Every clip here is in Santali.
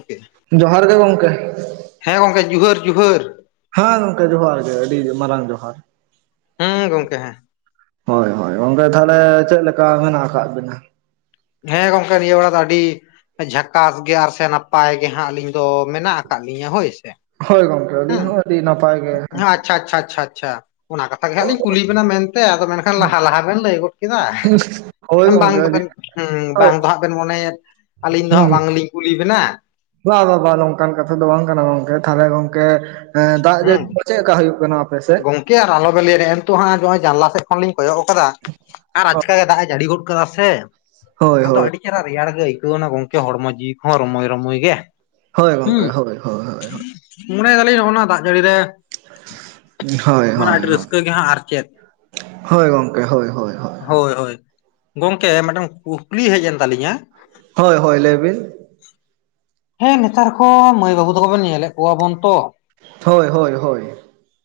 [inaudible] ᱡᱚᱦᱟᱨ ᱜᱮ ᱜᱚᱝᱠᱮ᱾ ᱦᱮᱸ ᱜᱚᱝᱠᱮ, ᱡᱩᱦᱟᱹᱨ ᱡᱩᱦᱟᱹᱨ᱾ ᱦᱮᱸ ᱜᱚᱝᱠᱮ, ᱡᱚᱦᱟᱨ ᱜᱮ ᱟᱹᱰᱤ ᱢᱟᱨᱟᱝ ᱡᱚᱦᱟᱨ᱾ ᱦᱩᱸ ᱜᱚᱝᱠᱮ ᱦᱮᱸ᱾ ᱦᱳᱭ, ᱦᱳᱭ ᱜᱚᱝᱠᱮ ᱛᱟᱦᱚᱞᱮ ᱪᱮᱫ ᱞᱮᱠᱟ ᱢᱮᱱᱟᱜ ᱟᱠᱟᱫ ᱵᱤᱱᱟ? ᱦᱮᱸ ᱜᱚᱝᱠᱮ ᱱᱤᱭᱟᱹ ᱵᱮᱲᱟ ᱫᱚ ᱟᱹᱰᱤᱼᱼ ᱡᱷᱟᱠᱟᱥ ᱜᱮ, ᱟᱨ ᱥᱮ ᱱᱟᱯᱟᱭ ᱜᱮ ᱦᱟᱸᱜ, ᱟᱹᱞᱤᱧ ᱫᱚ ᱢᱮᱱᱟᱜ ᱟᱠᱟᱫ ᱞᱤᱧᱟᱹ ᱦᱳᱭ ᱥᱮ᱾ ᱦᱳᱭ [unintelligible] ᱦᱩᱸ ᱟᱹᱰᱤ ᱱᱟᱯᱟᱭ ᱜᱮ ᱟᱪᱪᱷᱟ, ᱟᱪᱪᱷᱟ, ᱟᱪᱪᱷᱟ, ᱟᱪᱪᱷᱟ᱾ ᱚᱱᱟ ᱠᱟᱛᱷᱟ ᱜᱮ ᱦᱟᱸᱜ ᱞᱤᱧ ᱠᱩᱞᱤ ᱵᱮᱱᱟ ᱢᱮᱱᱛᱮ᱾ ᱟᱫᱚ ᱢᱮᱱᱠᱷᱟᱱ ᱞᱟᱦᱟ ᱞᱟᱦᱟ ᱵᱮᱱ ᱞᱟᱹᱭ ᱜᱚᱫ ᱠᱮᱫᱟ᱾ ᱦᱳᱭ ᱵᱟᱝ ᱜᱚᱝᱠᱮ ᱟᱹᱰᱤ ᱫᱚᱵᱮᱱ ᱦᱩᱸ, ᱦᱳᱭ ᱵᱟᱝ ᱫᱚ ᱦᱟᱸᱜ ᱵᱮᱱ ᱢᱚᱱᱮᱭᱮᱫ ᱾ ᱟᱹᱞᱤᱧ ᱫᱚ ᱦᱟᱸᱜ ᱦᱩᱸ ᱵᱟᱝ ᱞᱤᱧ ᱠᱩᱞᱤ ᱵᱮᱱᱟ᱾ ᱵᱟ, ᱵᱟ, ᱵᱟ ᱱᱚᱝᱠᱟᱱ ᱠᱟᱛᱷᱟ ᱫᱚ ᱵᱟᱝ ᱠᱟᱱᱟ ᱜᱚᱝᱠᱮ, ᱛᱟᱦᱚᱞᱮ ᱜᱚᱝᱠᱮ ᱫᱟᱜ ᱦᱩᱸ ᱡᱟᱲᱤᱼᱼ ᱪᱮᱫ ᱠᱟ ᱦᱩᱭᱩᱜ ᱠᱟᱱᱟ [unintelligible] ᱜᱚᱝᱠᱮ ᱟᱨ ᱟᱞᱚ ᱵᱤᱱ ᱞᱤᱭᱟ ᱱᱮᱜ ᱱᱤᱛᱚᱜ ᱦᱟᱸᱜ, ᱱᱚᱜᱼᱚᱭ ᱡᱟᱱᱞᱟ ᱥᱮᱫ ᱠᱷᱚᱱ ᱞᱤᱧ ᱠᱚᱭᱚᱜ ᱟᱠᱟᱫᱟ᱾ ᱟᱨ ᱟᱪᱠᱟ ᱜᱮ ᱫᱟᱜ ᱮ ᱡᱟᱹᱲᱤ ᱜᱚᱫ [unintelligible] ᱥᱮ ᱦᱳᱭ ᱟᱫᱚ ᱦᱳᱭ ᱟᱹᱰᱤᱼᱼ ᱪᱮᱦᱨᱟ ᱨᱮᱭᱟᱲ ᱜᱮ ᱟᱹᱭᱠᱟᱹᱣ ᱮᱱᱟ ᱜᱚᱝᱠᱮ, ᱦᱚᱲᱢᱚ ᱡᱤᱣᱤ ᱦᱚᱸ ᱨᱩᱢᱩᱭ ᱨᱩᱢᱩᱭ ᱜᱮ᱾ ᱦᱳᱭ ᱦᱩᱸ ᱜᱚᱝᱠᱮ ᱦᱳᱭ ᱦᱳᱭ ᱦᱳᱭ ᱢᱚᱱᱮᱭ ᱫᱟᱞᱤᱧ ᱱᱚᱜᱼᱚ ᱱᱟ ᱫᱟᱜ ᱡᱟᱹᱲᱤ ᱨᱮ ᱦᱳᱭ ᱢᱟᱱᱮ ᱦᱳᱭ ᱟᱹᱰᱤ ᱦᱳᱭ, ᱨᱟᱹᱥᱠᱟᱹ ᱜᱮ ᱦᱟᱸᱜ ᱟᱨ ᱪᱮᱫ ᱦᱳᱭ ᱜᱚᱢᱠᱮ ᱦᱳᱭ ᱦᱳᱭ ᱦᱳᱭ᱾ ᱦᱳᱭ ᱦᱳᱭ, ᱜᱚᱝᱠᱮ ᱢᱤᱫᱴᱟᱝ ᱠᱩᱠᱞᱤ ᱦᱮᱡ ᱮᱱ ᱛᱟᱞᱤᱧᱟ᱾ ᱦᱳᱭ ᱦᱳᱭ ᱞᱟᱹᱭ ᱵᱤᱱ᱾ ᱦᱮᱸ ᱱᱮᱛᱟᱨ ᱠᱚ ᱢᱟᱹᱭ ᱵᱟᱹᱵᱩ ᱛᱟᱠᱚᱵᱚᱱ ᱧᱮᱞᱮᱫ ᱠᱚᱣᱟ ᱵᱚᱱ ᱛᱚ᱾ ᱦᱳᱭ ᱦᱳᱭ ᱦᱳᱭ᱾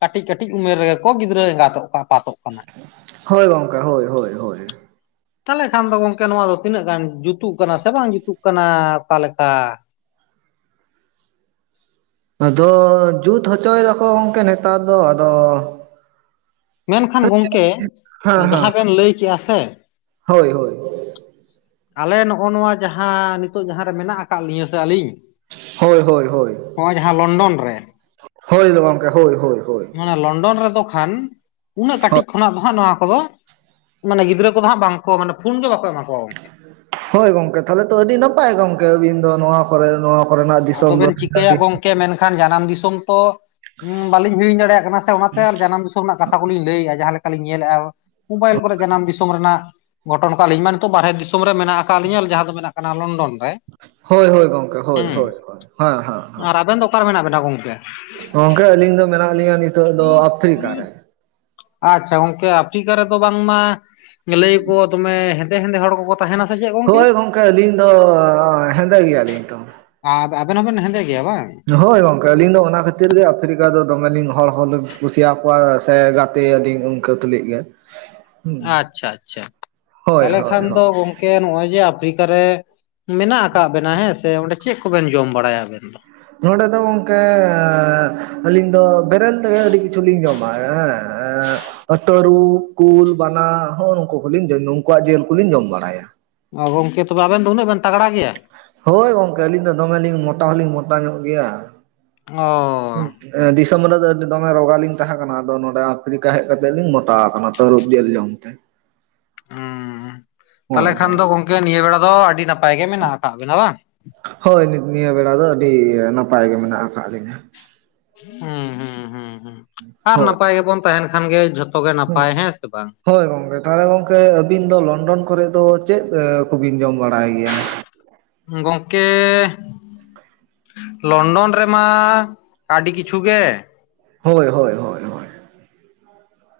ᱠᱟᱹᱴᱤᱡ ᱠᱟᱹᱴᱤᱡ ᱩᱢᱮᱨ ᱨᱮᱜᱮ ᱠᱚ ᱜᱤᱫᱽᱨᱟᱹ ᱮᱸᱜᱟᱛᱚᱜ ᱠᱟᱱ ᱟᱯᱟᱛᱚᱜ ᱠᱟᱱᱟ ᱦᱳᱭ ᱜᱚᱝᱠᱮ ᱦᱳᱭ ᱦᱳᱭ ᱦᱳᱭ᱾ ᱛᱟᱞᱦᱮ ᱠᱷᱟᱱ ᱫᱚ ᱜᱚᱝᱠᱮ ᱱᱚᱣᱟ ᱫᱚ ᱛᱤᱱᱟᱹᱜ ᱜᱟᱱ ᱡᱩᱛᱩᱜ ᱠᱟᱱᱟ ᱥᱮ ᱵᱟᱝ ᱡᱩᱛᱩᱜ ᱠᱟᱱᱟ ᱚᱠᱟᱞᱮᱠᱟ᱾ ᱟᱫᱚ ᱡᱩᱛ ᱦᱚᱪᱚᱭ ᱫᱟᱠᱚ ᱜᱚᱢᱠᱮ ᱱᱮᱛᱟᱨ ᱫᱚ ᱟᱫᱚ ᱢᱮᱱᱠᱷᱟᱱ ᱜᱚᱝᱠᱮ, ᱦᱮᱸ ᱦᱮᱸ ᱡᱟᱦᱟᱸ ᱵᱮᱱ ᱞᱟᱹᱭ ᱠᱮᱜᱼᱟ ᱥᱮ, ᱦᱳᱭ ᱦᱳᱭ ᱟᱞᱮ ᱱᱚᱜᱼᱚ ᱱᱚᱣᱟ ᱡᱟᱦᱟᱸ ᱱᱤᱛᱳᱜ ᱡᱟᱦᱟᱸ ᱨᱮ ᱢᱮᱱᱟᱜ ᱟᱠᱟᱫ ᱞᱤᱧᱟ ᱥᱮ ᱟᱹᱞᱤᱧ, ᱦᱳᱭ ᱦᱳᱭ ᱦᱳᱭ᱾ ᱦᱚᱸᱜᱼᱚᱭ ᱡᱟᱦᱟᱸ ᱞᱚᱱᱰᱚᱱ ᱨᱮ ᱦᱳᱭ ᱜᱚᱝᱠᱮ ᱦᱳᱭ ᱦᱳᱭ ᱦᱳᱭ ᱚᱱᱟ ᱞᱚᱱᱰᱚᱱ ᱨᱮᱫᱚ ᱠᱷᱟᱱ ᱩᱱᱟᱹᱜ ᱠᱟᱹᱴᱤᱡ ᱠᱷᱚᱱᱟᱜ ᱫᱚ ᱦᱟᱸᱜ ᱱᱚᱣᱟ ᱠᱚᱫᱚ ᱢᱟᱱᱮ ᱜᱤᱫᱽᱨᱟᱹ ᱠᱚᱫᱚ ᱦᱟᱸᱜ ᱵᱟᱝᱠᱚ ᱢᱟᱱᱮ ᱯᱷᱩᱱ ᱜᱮ ᱵᱟᱠᱚ ᱮᱢᱟ ᱠᱚᱣᱟ ᱜᱚᱝᱠᱮ᱾ ᱦᱳᱭ ᱜᱚᱝᱠᱮ ᱛᱟᱦᱞᱮ ᱛᱚ ᱟᱹᱰᱤ ᱱᱟᱯᱟᱭ ᱜᱚᱝᱠᱮ ᱟᱹᱵᱤᱱ ᱫᱚ ᱱᱚᱣᱟ ᱠᱚᱨᱮ ᱱᱚᱣᱟ ᱠᱚᱨᱮᱱᱟᱜ ᱫᱤᱥᱚᱢ ᱫᱚ [inaudible] ᱠᱮ ᱢᱮᱱᱠᱷᱟᱱ ᱡᱟᱱᱟᱢ ᱫᱤᱥᱚᱢ ᱛᱚ ᱩᱸ ᱵᱟᱹᱞᱤᱧ ᱦᱤᱲᱤᱧ ᱫᱟᱲᱮᱭᱟᱜ ᱠᱟᱱᱟ ᱥᱮ ᱚᱱᱟᱛᱮ ᱟᱨ ᱡᱟᱱᱟᱢ ᱫᱤᱥ ᱥᱚᱢ ᱨᱮᱱᱟᱜ ᱠᱟᱛᱷᱟ ᱠᱚᱞᱤᱧ ᱞᱟᱹᱭᱮᱫᱼᱟ ᱡᱟᱦᱟᱸ ᱞᱮᱠᱟᱞᱤᱧ ᱧᱮᱞᱮᱫᱼᱟ ᱢᱳᱵᱟᱭᱤᱞ ᱠᱚᱨᱮ ᱡᱟᱱᱟᱢ ᱫᱤᱥᱚᱢ ᱨᱮᱱᱟᱜ ᱜᱷᱚᱴᱚᱱ ᱠᱚ ᱟᱞᱤᱧ ᱢᱟ ᱱᱤᱛᱚᱜ ᱵᱟᱨᱦᱮ ᱫᱤᱥᱚᱢ ᱨᱮ ᱢᱮᱱᱟᱜ ᱟᱠᱟᱫ ᱞᱤᱧᱟᱹ ᱡᱟᱦᱟᱸ ᱫᱚ ᱢᱮᱛᱟᱜ ᱠᱟᱱᱟ ᱞᱚᱱᱰᱚᱱ᱾ ᱨᱮ ᱦᱳᱭ ᱦᱳᱭ ᱜᱚᱝᱠᱮ ᱦᱳᱭ ᱦᱩᱸ ᱦᱳᱭ, ᱦᱮᱸ ᱦᱮᱸ᱾ ᱟᱨ ᱟᱵᱮᱱ ᱫᱚ ᱚᱠᱟᱨᱮ ᱢᱮᱱᱟᱜ ᱵᱮᱱᱟ ᱜᱚᱝᱠᱮ? ᱜᱚᱝᱠᱮ ᱟᱹᱞᱤᱧ ᱫᱚ ᱢᱮᱱᱟᱜ ᱞᱤᱧᱟᱹ ᱱᱤᱛ ᱟᱪᱪᱷᱟ ᱜᱚᱝᱠᱮ ᱟᱯᱷᱨᱤᱠᱟ ᱨᱮᱫᱚ ᱵᱟᱝ ᱢᱟ ᱞᱟᱹᱭ ᱟᱠᱚ ᱫᱚᱢᱮ ᱦᱮᱸᱫᱮ ᱦᱮᱸᱫᱮ ᱦᱚᱲ ᱠᱚᱠᱚ ᱛᱟᱦᱮᱱᱟ ᱥᱮ ᱪᱮᱫ ᱦᱳᱭ ᱜᱚᱝᱠᱮ ᱟᱹᱞᱤᱧ ᱫᱚ ᱦᱮᱸᱫᱮ ᱜᱮᱭᱟᱞᱤᱧ ᱛᱚ᱾ ᱟᱨ ᱟᱵᱮᱱ ᱦᱚᱸᱵᱮᱱ ᱦᱮᱸᱫᱮ ᱜᱮᱭᱟ ᱵᱟᱝ? ᱦᱳᱭ ᱜᱚᱝᱠᱮ ᱟᱹᱞᱤᱧ ᱫᱚ ᱚᱱᱟ ᱠᱷᱟᱹᱛᱤᱨ ᱜᱮ ᱟᱯᱷᱨᱤᱠᱟ ᱫᱚ ᱫᱚᱢᱮᱞᱤᱧ ᱦᱚᱲ ᱦᱚᱞᱤᱧ ᱠᱩᱥᱤᱭᱟᱠᱚᱣᱟ ᱥᱮ ᱜᱟᱛᱮ ᱟᱹᱞᱤᱧ ᱩᱱ ᱠᱟᱹ ᱛᱩᱞᱩᱡ ᱜᱮ᱾ ᱟᱪᱪᱷᱟ ᱟᱪᱪᱷᱟ, ᱦᱳᱭ ᱛᱟᱞᱦᱮ ᱦᱳᱭ ᱠᱷᱟᱱ ᱦᱳᱭ ᱫᱚ ᱜᱚᱝᱠᱮ ᱱᱚᱜ-ᱚᱭ ᱡᱮ ᱟᱯᱷᱨᱤᱠᱟᱨ ᱨᱮ ᱢᱮᱱᱟᱜ ᱟᱠᱟᱫ ᱵᱮᱱᱟ ᱦᱮᱸ ᱥᱮ ᱚᱸᱰᱮ ᱪᱮᱫ ᱠᱚᱵᱮᱱ ᱡᱚᱢ ᱵᱟᱲᱟᱭᱟ ᱟᱵᱮᱱ ᱫᱚ? ᱱᱚᱸᱰᱮ ᱫᱚ ᱜᱚᱝᱠᱮ ᱟᱹᱞᱤᱧ ᱫᱚ ᱵᱮᱨᱮᱞ ᱛᱮᱜᱮ ᱟᱹᱰᱤ ᱠᱤᱪᱷᱩ ᱞᱤᱧ ᱡᱚᱢᱟ ᱦᱮᱸᱻ ᱚ ᱛᱟᱹᱨᱩᱵ, ᱠᱩᱞ, ᱵᱟᱱᱟ, ᱦᱚᱸᱜ ᱱᱩᱠᱩ ᱠᱚᱞᱤᱧ ᱠᱚ ᱱᱩᱠᱩᱣᱟᱜ ᱡᱤᱞ ᱠᱚᱞᱤᱧ ᱡᱚᱢ ᱵᱟᱲᱟᱭᱟ᱾ ᱚ ᱜᱚᱝᱠᱮ ᱛᱚᱵᱮ ᱟᱵᱮᱱ ᱫᱚ ᱩᱱᱟᱹᱜ ᱵᱮᱱ ᱛᱟᱜᱽᱲᱟ ᱜᱮᱭᱟ? ᱦᱳᱭ ᱜᱚᱝᱠᱮ ᱟᱹᱞᱤᱧ ᱫᱚ ᱫᱚᱢᱮᱞᱤᱧ ᱢᱚᱴᱟ ᱦᱚᱞᱤᱧ ᱢᱚᱴᱟ ᱧᱚᱜ ᱜᱮᱭᱟ᱾ ᱚᱻ ᱫᱤᱥᱚᱢ ᱨᱮᱫᱚ ᱟᱹᱰᱤ ᱫᱚᱢᱮ ᱨᱚᱜᱟ ᱞᱤᱧ ᱛᱟᱦᱮᱸ ᱠᱟᱱᱟ ᱟᱫᱚ ᱱᱚᱰᱮ [inaudible] ᱟᱯᱷᱨᱤᱠᱟ ᱦᱮᱡ ᱠᱟᱛᱮᱫ ᱞᱤᱧ ᱢᱚᱴᱟ ᱟᱠᱟᱱᱟ ᱛᱟᱹᱨᱩᱵ ᱧᱮᱞ ᱡᱚᱢ ᱛᱮ᱾ ᱦᱩ ᱦᱳᱭ ᱛᱟᱦᱚᱞᱮ ᱠᱷᱟᱱ ᱦᱳᱭ ᱫᱚ ᱜᱚᱝᱠᱮ ᱱᱤᱭᱟᱹ ᱵᱮᱲᱟ ᱫᱚ ᱟᱹᱰᱤ ᱱᱟᱯᱟᱭ ᱜᱮ ᱢᱮᱱᱟᱜ ᱟᱠᱟᱜ ᱵᱮᱱᱟ ᱵᱟᱝ? ᱦᱳᱭ ᱱᱤᱛ ᱱᱤᱭᱟᱹ ᱵᱮᱲᱟ ᱫᱚ ᱟᱹᱰᱤ ᱱᱟᱯᱟᱭ ᱜᱮ ᱢᱮᱱᱟᱜ ᱟᱠᱟᱫ ᱞᱤᱧᱟ᱾ ᱦᱩᱸ ᱦᱩᱸ ᱦᱩᱸ ᱦᱩᱸ ᱟᱨ ᱦᱳᱭ ᱱᱟᱯᱟᱭ ᱜᱮᱵᱚᱱ ᱛᱟᱦᱮᱱ ᱠᱷᱟᱱ ᱜᱮ ᱡᱷᱚᱛᱚ ᱜᱮ ᱦᱩᱸ ᱱᱟᱯᱟᱭ, ᱦᱮᱸ ᱥᱮ ᱵᱟᱝ? ᱦᱳᱭ ᱜᱚᱝᱠᱮ ᱛᱟᱦᱚᱞᱮ ᱜᱚᱝᱠᱮ ᱟᱵᱤᱱ ᱫᱚ ᱞᱚᱱᱰᱚᱱ ᱠᱚᱨᱮᱜ ᱫᱚ ᱪᱮᱫᱽ ᱮ ᱠᱚᱵᱤᱱ ᱡᱚᱢ ᱵᱟᱲᱟᱭ ᱜᱮᱭᱟ? ᱜᱚᱝᱠᱮ ᱞᱚᱱᱰᱚᱱ ᱨᱮᱢᱟ ᱟᱹᱰᱤ ᱠᱤᱪᱷᱩ ᱜᱮ᱾ ᱦᱳᱭ ᱦᱳᱭ ᱦᱳᱭ ᱦᱳᱭ᱾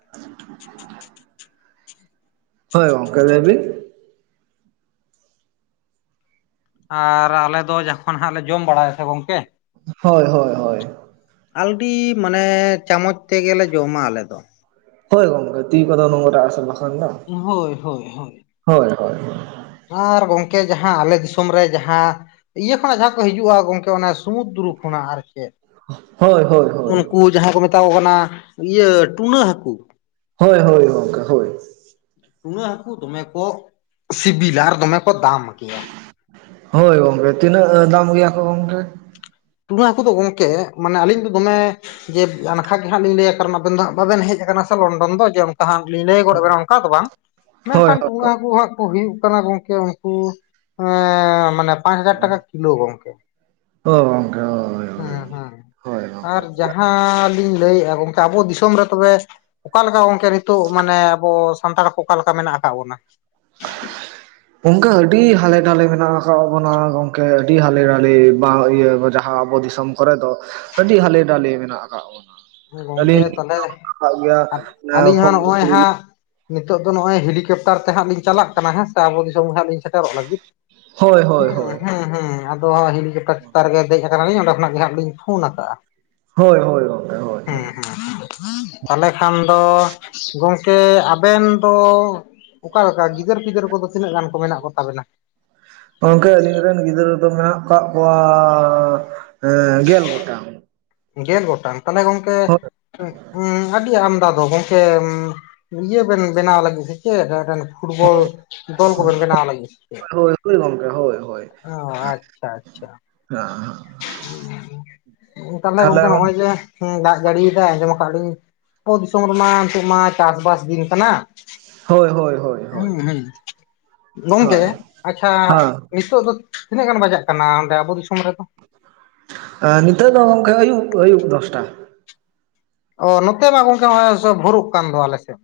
[inaudible] ᱦᱳᱭ ᱜᱚᱝᱠᱮ ᱞᱟᱹᱭ ᱵᱤᱱ ᱟᱨ ᱟᱞᱮ ᱫᱚ ᱡᱚᱠᱷᱚᱱ ᱦᱟᱸᱜ ᱞᱮ ᱡᱚᱢ ᱵᱟᱲᱟᱭᱟ ᱥᱮ ᱜᱚᱢᱠᱮ, ᱦᱳᱭ ᱦᱳᱭ ᱦᱳᱭ᱾ ᱟᱞᱰᱤ ᱢᱟᱱᱮ ᱪᱟᱢᱚᱪ ᱛᱮᱜᱮᱞᱮ ᱡᱚᱢᱟ ᱟᱞᱮ ᱫᱚ᱾ ᱦᱚᱭ ᱜᱚᱝᱠᱮ, ᱛᱤ ᱠᱚᱫᱚ ᱱᱚᱝᱨᱟ ᱟᱥᱮ‌ ᱵᱟᱝ᱾ ᱦᱳᱭ ᱦᱳᱭ ᱦᱳᱭ᱾ ᱦᱳᱭ ᱦᱳᱭ᱾ ᱟᱨ ᱜᱚᱝᱠᱮ ᱡᱟᱸᱦᱟ ᱟᱞᱮ ᱫᱤᱥᱚᱢ ᱨᱮ ᱡᱟᱸᱦᱟ, ᱤᱭᱟᱹ ᱠᱷᱚᱱᱟᱜ ᱡᱟᱸᱦᱟᱸ ᱠᱚ ᱦᱤᱡᱩᱜᱼᱟ ᱜᱚᱝᱠᱮ ᱚᱱᱮ ᱥᱚᱢᱩᱫᱨᱩ ᱠᱷᱚᱱᱟᱜ ᱟᱨ ᱪᱮᱫ, ᱦᱳᱭ ᱦᱳᱭ [inaudible] ᱦᱳᱭ ᱩᱱᱠᱩ ᱠᱩ ᱡᱟᱸᱦᱟᱸᱭ ᱠᱚ ᱢᱮᱛᱟ ᱠᱚ ᱠᱟᱱᱟ, ᱤᱭᱟᱹ ᱴᱩᱱᱟᱹᱜ ᱦᱟᱹᱠᱩ᱾ ᱦᱳᱭ ᱦᱳᱭ ᱚᱱᱠᱟ ᱦᱳᱭ᱾ ᱴᱩᱱᱟᱹ ᱦᱟᱹᱠᱩ ᱫᱚᱢᱮ ᱠᱚ ᱥᱤᱵᱤᱞᱟ ᱟᱨ ᱫᱚᱢᱮ ᱠᱚ ᱫᱟᱢ ᱜᱮᱭᱟ᱾ ᱦᱳᱭ ᱜᱚᱢᱠᱮ ᱛᱤᱱᱟᱹᱜ ᱫᱟᱢ ᱦᱩᱭ ᱟᱠᱚ ᱜᱚᱢᱠᱮ᱾ ᱴᱩᱱᱟᱹ ᱦᱟᱹᱠᱩ ᱫᱚ ᱜᱚᱢᱠᱮ ᱢᱟᱱᱮ ᱟᱹᱞᱤᱧ ᱫᱚ ᱫᱚᱢᱮ ᱡᱮ ᱟᱱᱠᱷᱟ ᱜᱮ ᱦᱟᱸᱜ ᱞᱤᱧ ᱞᱟᱹᱭᱟ ᱠᱟᱨᱚᱱ ᱟᱵᱮᱱ ᱫᱚ ᱵᱟᱵᱮᱱ ᱦᱮᱡ ᱟᱠᱟᱱᱟ ᱥᱮ ᱞᱚᱱᱰᱚᱱ ᱫᱚ ᱡᱮ, [unintelligible] ᱞᱤᱧ ᱞᱟᱹᱭ ᱜᱚᱫ ᱵᱮᱱᱟ ᱚᱱᱠᱟ ᱫᱚ ᱵᱟᱝ, ᱦᱳᱭ ᱮᱱᱠᱷᱟᱱ ᱴᱩᱱᱟᱹ ᱦᱳᱭ ᱦᱟᱹᱠᱩ ᱦᱟᱸᱜ ᱦᱩᱭᱩᱜ ᱠᱟᱱᱟ ᱜᱚᱝᱠᱮ ᱩᱱᱠᱩ ᱮ ᱢᱟᱱᱮ ᱯᱟᱸᱪ ᱦᱟᱡᱟᱨ ᱴᱟᱠᱟ ᱠᱤᱞᱳ ᱜᱚᱝᱠᱮ᱾ ᱚ ᱜᱚᱝᱠᱮ᱾ ᱦᱳᱭ ᱦᱳᱭ ᱦᱮᱸ ᱦᱮᱸ ᱦᱳᱭ ᱟᱨ ᱜᱚᱝᱠᱮ ᱡᱟᱸᱦᱟᱸ ᱞᱤᱧ ᱞᱟᱹᱭᱮᱜᱼᱟ ᱜᱚᱝᱠᱮ ᱟᱵᱚ ᱫᱤᱥᱚᱢ ᱨᱮ ᱛᱚᱵᱮ ᱚᱠᱟ ᱞᱮᱠᱟ ᱜᱚᱝᱠᱮ ᱱᱤᱛᱚᱜ ᱢᱟᱱᱮ ᱟᱵᱚ ᱥᱟᱱᱛᱟᱲ ᱠᱚ ᱚᱠᱟ ᱞᱮᱠᱟ ᱢᱮᱱᱟᱜ ᱟᱠᱟ ᱵᱚᱱᱟ᱾ [inaudible] ᱚᱱᱠᱟ ᱟᱹᱰᱤ ᱦᱟᱞᱮ ᱰᱟᱞᱮ ᱢᱮᱱᱟᱜ ᱟᱠᱟᱫ ᱵᱚᱱᱟ ᱜᱚᱝᱠᱮ ᱟᱹᱰᱤ ᱦᱟᱞᱮ ᱰᱟᱞᱮ, [inaudible] ᱤᱭᱟᱹ ᱡᱟᱸᱦᱟᱸ ᱟᱵᱚ ᱫᱤᱥᱚᱢ᱾ ᱫᱤᱥᱚᱢ ᱠᱚᱨᱮ ᱫᱚ ᱟᱹᱰᱤ ᱦᱟᱞᱮ ᱰᱟᱞᱮ ᱢᱮᱱᱟᱜ ᱟᱠᱟᱫ ᱵᱚᱱᱟ᱾ ᱜᱚᱝᱠᱮ ᱟᱹᱞᱤᱧ ᱞᱤᱧ ᱛᱟᱦᱚᱞᱮ, ᱟᱠᱟᱫ ᱜᱮᱭᱟ ᱟᱹᱞᱤᱧ ᱦᱚᱸ ᱱᱚᱜᱼᱚᱭ ᱦᱟᱸᱜ ᱱᱤᱛᱚᱜ ᱫᱚ ᱱᱚᱜᱼᱚᱭ ᱦᱮᱞᱤᱠᱯᱴᱟᱨ ᱛᱮ ᱦᱟᱸᱜ ᱞᱤᱧ ᱪᱟᱞᱟᱜ ᱠᱟᱱᱟ ᱦᱮᱸ ᱥᱮ ᱟᱵᱚ ᱫᱤᱥᱚᱢ ᱜᱮ ᱦᱟᱸᱜ ᱞᱤᱧ ᱥᱮᱴᱮᱨᱚᱜ ᱞᱟᱹᱜᱤᱫ᱾ ᱦᱳᱭ ᱦᱳᱭ ᱦᱳᱭ ᱦᱮᱸ ᱦᱮᱸ ᱦᱮᱸ ᱟᱫᱚ ᱦᱮᱞᱤᱠᱯᱴᱟᱨ ᱪᱮᱛᱟᱱ ᱨᱮᱜᱮ ᱫᱮᱡ ᱟᱠᱟᱱᱟᱞᱤᱧ ᱚᱸᱰᱮ ᱠᱷᱱᱟᱜ ᱜᱮ ᱦᱟᱸᱜ ᱞᱤᱧ ᱯᱷᱩᱱ ᱟᱠᱟᱜᱼᱟ᱾ ᱦᱳᱭ ᱦᱳᱭ ᱜᱟᱝᱠᱮ ᱦᱳᱭ᱾ ᱦᱮᱸ ᱦᱳᱭ ᱦᱮᱸ ᱛᱟᱦᱚᱞᱮ ᱠᱷᱟᱱ ᱫᱚ ᱜᱚᱝᱠᱮ ᱟᱵᱮᱱ ᱛᱚ ᱚᱠᱟ ᱞᱮᱠᱟ ᱜᱤᱫᱟᱹᱨ ᱯᱤᱫᱟᱹᱨ ᱠᱚᱫᱚ ᱛᱤᱱᱟᱹᱜ ᱜᱟᱱ ᱠᱚ ᱢᱮᱱᱟᱜ ᱠᱚ ᱛᱟᱵᱮᱱᱟ? ᱜᱚᱝᱠᱮ ᱟᱞᱤᱧ ᱨᱮᱱ ᱜᱤᱫᱽᱨᱟᱹ ᱫᱚ ᱢᱮᱱᱟᱜ ᱟᱠᱟᱫ ᱠᱚᱣᱟ, ᱜᱮᱞ ᱜᱚᱴᱟᱝ᱾ ᱜᱮᱞ ᱜᱚᱴᱟᱝ, ᱛᱟᱦᱞᱮ ᱜᱚᱝᱠᱮ ᱦᱳᱭ ᱟᱹᱰᱤ ᱟᱢᱫᱟ ᱫᱚ ᱜᱚᱝᱠᱮ ᱤᱭᱟᱹ ᱵᱮᱱ ᱵᱮᱱᱟᱣ ᱞᱟᱹᱜᱤᱫ ᱥᱮ ᱪᱮᱫ [inaudible] ᱯᱷᱩᱴᱵᱚᱞ ᱫᱚᱞ ᱠᱚ ᱵᱮᱱ ᱵᱮᱱᱟᱣ ᱞᱟᱜᱤᱫ ᱥᱮ ᱪᱮᱫ᱾ ᱦᱳᱭ ᱦᱳᱭ ᱜᱚᱝᱠᱮ ᱦᱳᱭ ᱦᱳᱭ ᱚ ᱟᱪᱪᱷᱟ ᱟᱪᱪᱷᱟ᱾ [inaudible] ᱛᱟᱦᱞᱮ ᱜᱚᱝᱠᱮ ᱱᱚᱜᱼᱚᱭ ᱡᱮ, ᱦᱮᱸ ᱫᱟᱜ ᱡᱟᱹᱲᱤᱭᱮᱫᱟᱭ ᱟᱸᱡᱚᱢ ᱟᱠᱟᱫ ᱞᱤᱧ, ᱟᱵᱚ ᱫᱤᱥᱚᱢ ᱨᱮᱢᱟ ᱱᱤᱛᱚᱜ ᱢᱟ ᱪᱟᱥᱵᱟᱥ ᱫᱤᱱ ᱠᱟᱱᱟ᱾ ᱦᱳᱭ ᱦᱳᱭ ᱦᱳᱭ ᱦᱳᱭ ᱦᱮᱸ ᱦᱮᱸ ᱜᱚᱝᱠᱮ, ᱦᱳᱭ ᱟᱪᱪᱷᱟ, ᱱᱤᱛᱚᱜ ᱫᱚ ᱛᱤᱱᱟᱹᱜ ᱜᱟᱱ ᱵᱟᱡᱟᱜ ᱠᱟᱱᱟ ᱚᱸᱰᱮ ᱟᱵᱚ ᱫᱤᱥᱚᱢ ᱨᱮᱫᱚ? ᱟ ᱱᱤᱛᱚᱜ ᱫᱚ ᱜᱚᱢᱠᱮ ᱟᱹᱭᱩᱵ ᱟᱹᱭᱩᱵ ᱫᱚᱥᱴᱟ᱾ ᱚ ᱱᱚᱛᱮ ᱢᱟ ᱜᱚᱝᱠᱮ ᱦᱚᱸᱜ-ᱚᱭ ᱵᱷᱩᱨᱩᱜ ᱠᱟᱱ ᱫᱚ ᱟᱞᱮ ᱥᱮᱫ᱾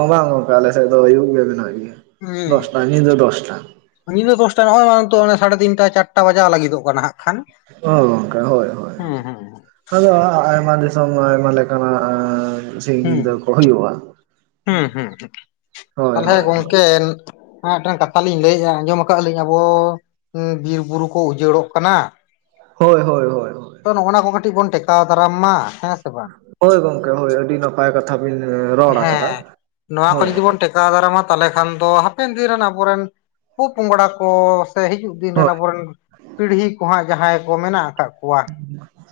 ᱚ ᱵᱟᱝ ᱜᱚᱝᱠᱮ ᱟᱞᱮ ᱥᱮᱫ ᱫᱚ ᱟᱭᱩᱵ ᱜᱮ ᱢᱮᱱᱟᱜ ᱜᱮᱭᱟ ᱫᱚᱥᱴᱟ, ᱦᱩᱸ ᱧᱤᱫᱟᱹ ᱫᱚᱥᱴᱟ᱾ ᱧᱤᱫᱟᱹ ᱫᱚᱥᱴᱟ [unintelligible] ᱥᱟᱲᱮ ᱛᱤᱱᱴᱟ ᱪᱟᱨᱴᱟ ᱵᱟᱡᱟᱜ ᱞᱟᱹᱜᱤᱫᱚᱜ ᱠᱟᱱᱟ ᱦᱟᱸᱜ ᱾ ᱚ ᱜᱚᱝᱠᱮ ᱦᱳᱭ ᱦᱳᱭ ᱦᱩᱸ ᱾ ᱟᱫᱚ ᱟᱭᱢᱟ ᱫᱤᱥᱚᱢ ᱟᱭᱢᱟ ᱞᱮᱠᱟᱱᱟᱜ [inaudible] ᱥᱤᱧ ᱧᱤᱫᱟᱹ ᱦᱩᱸ ᱠᱚ ᱦᱩᱭᱩᱜᱼᱟ ᱾ ᱦᱩᱸ ᱦᱩᱸ ᱛᱟᱦᱞᱮ ᱦᱳᱭ ᱜᱚᱝᱠᱮ ᱟᱸ ᱴᱟᱝ ᱠᱟᱛᱷᱟ ᱞᱤᱧ ᱞᱟᱹᱭᱮᱜᱼᱟ ᱟᱸᱡᱚᱢ ᱟᱠᱟᱜ ᱞᱤᱧ ᱟᱵᱚ ᱩᱸ ᱵᱤᱨ ᱵᱩᱨᱩ ᱠᱚ ᱩᱡᱟᱹᱲᱚᱜ ᱠᱟᱱᱟ ᱾ ᱦᱳᱭ ᱦᱳᱭ, ᱦᱳᱭ ᱛᱚ ᱱᱚᱜᱼᱱᱚᱣᱟ ᱠᱚ ᱠᱟᱹᱴᱤᱡ ᱵᱚᱱ ᱴᱮᱠᱟᱣ ᱫᱟᱨᱟᱢ ᱢᱟ ᱦᱮᱸ ᱥᱮ ᱵᱟᱝ? ᱦᱳᱭ ᱜᱚᱝᱠᱮ ᱦᱳᱭ ᱟᱹᱰᱤ ᱱᱟᱯᱟᱭ ᱠᱟᱛᱷᱟ ᱵᱤᱱ ᱨᱚᱲ ᱟᱠᱟᱫᱟ ᱦᱮᱸ ᱱᱚᱣᱟ ᱠᱚ ᱦᱳᱭ ᱡᱩᱫᱤ ᱾ ᱵᱚᱱ ᱴᱮᱠᱟᱣ ᱫᱟᱨᱟᱢᱟ ᱛᱟᱞᱮ ᱠᱷᱟᱱ ᱫᱚ ᱦᱟᱯᱮᱱ ᱫᱤᱱ ᱨᱮᱱ ᱟᱵᱚᱨᱮᱱ ᱯᱚ ᱯᱚᱝᱲᱟ ᱠᱚ ᱾ ᱥᱮ ᱦᱤᱡᱩᱜ ᱫᱤᱱ ᱨᱮᱱ ᱦᱳᱭ ᱟᱵᱚᱨᱮᱱ ᱯᱤᱲᱦᱤ ᱠᱚ ᱦᱟᱸᱜ ᱡᱟᱦᱟᱸᱭ ᱠᱚ ᱢᱮᱱᱟᱜ ᱟᱠᱟᱜ ᱾ ᱠᱚᱣᱟ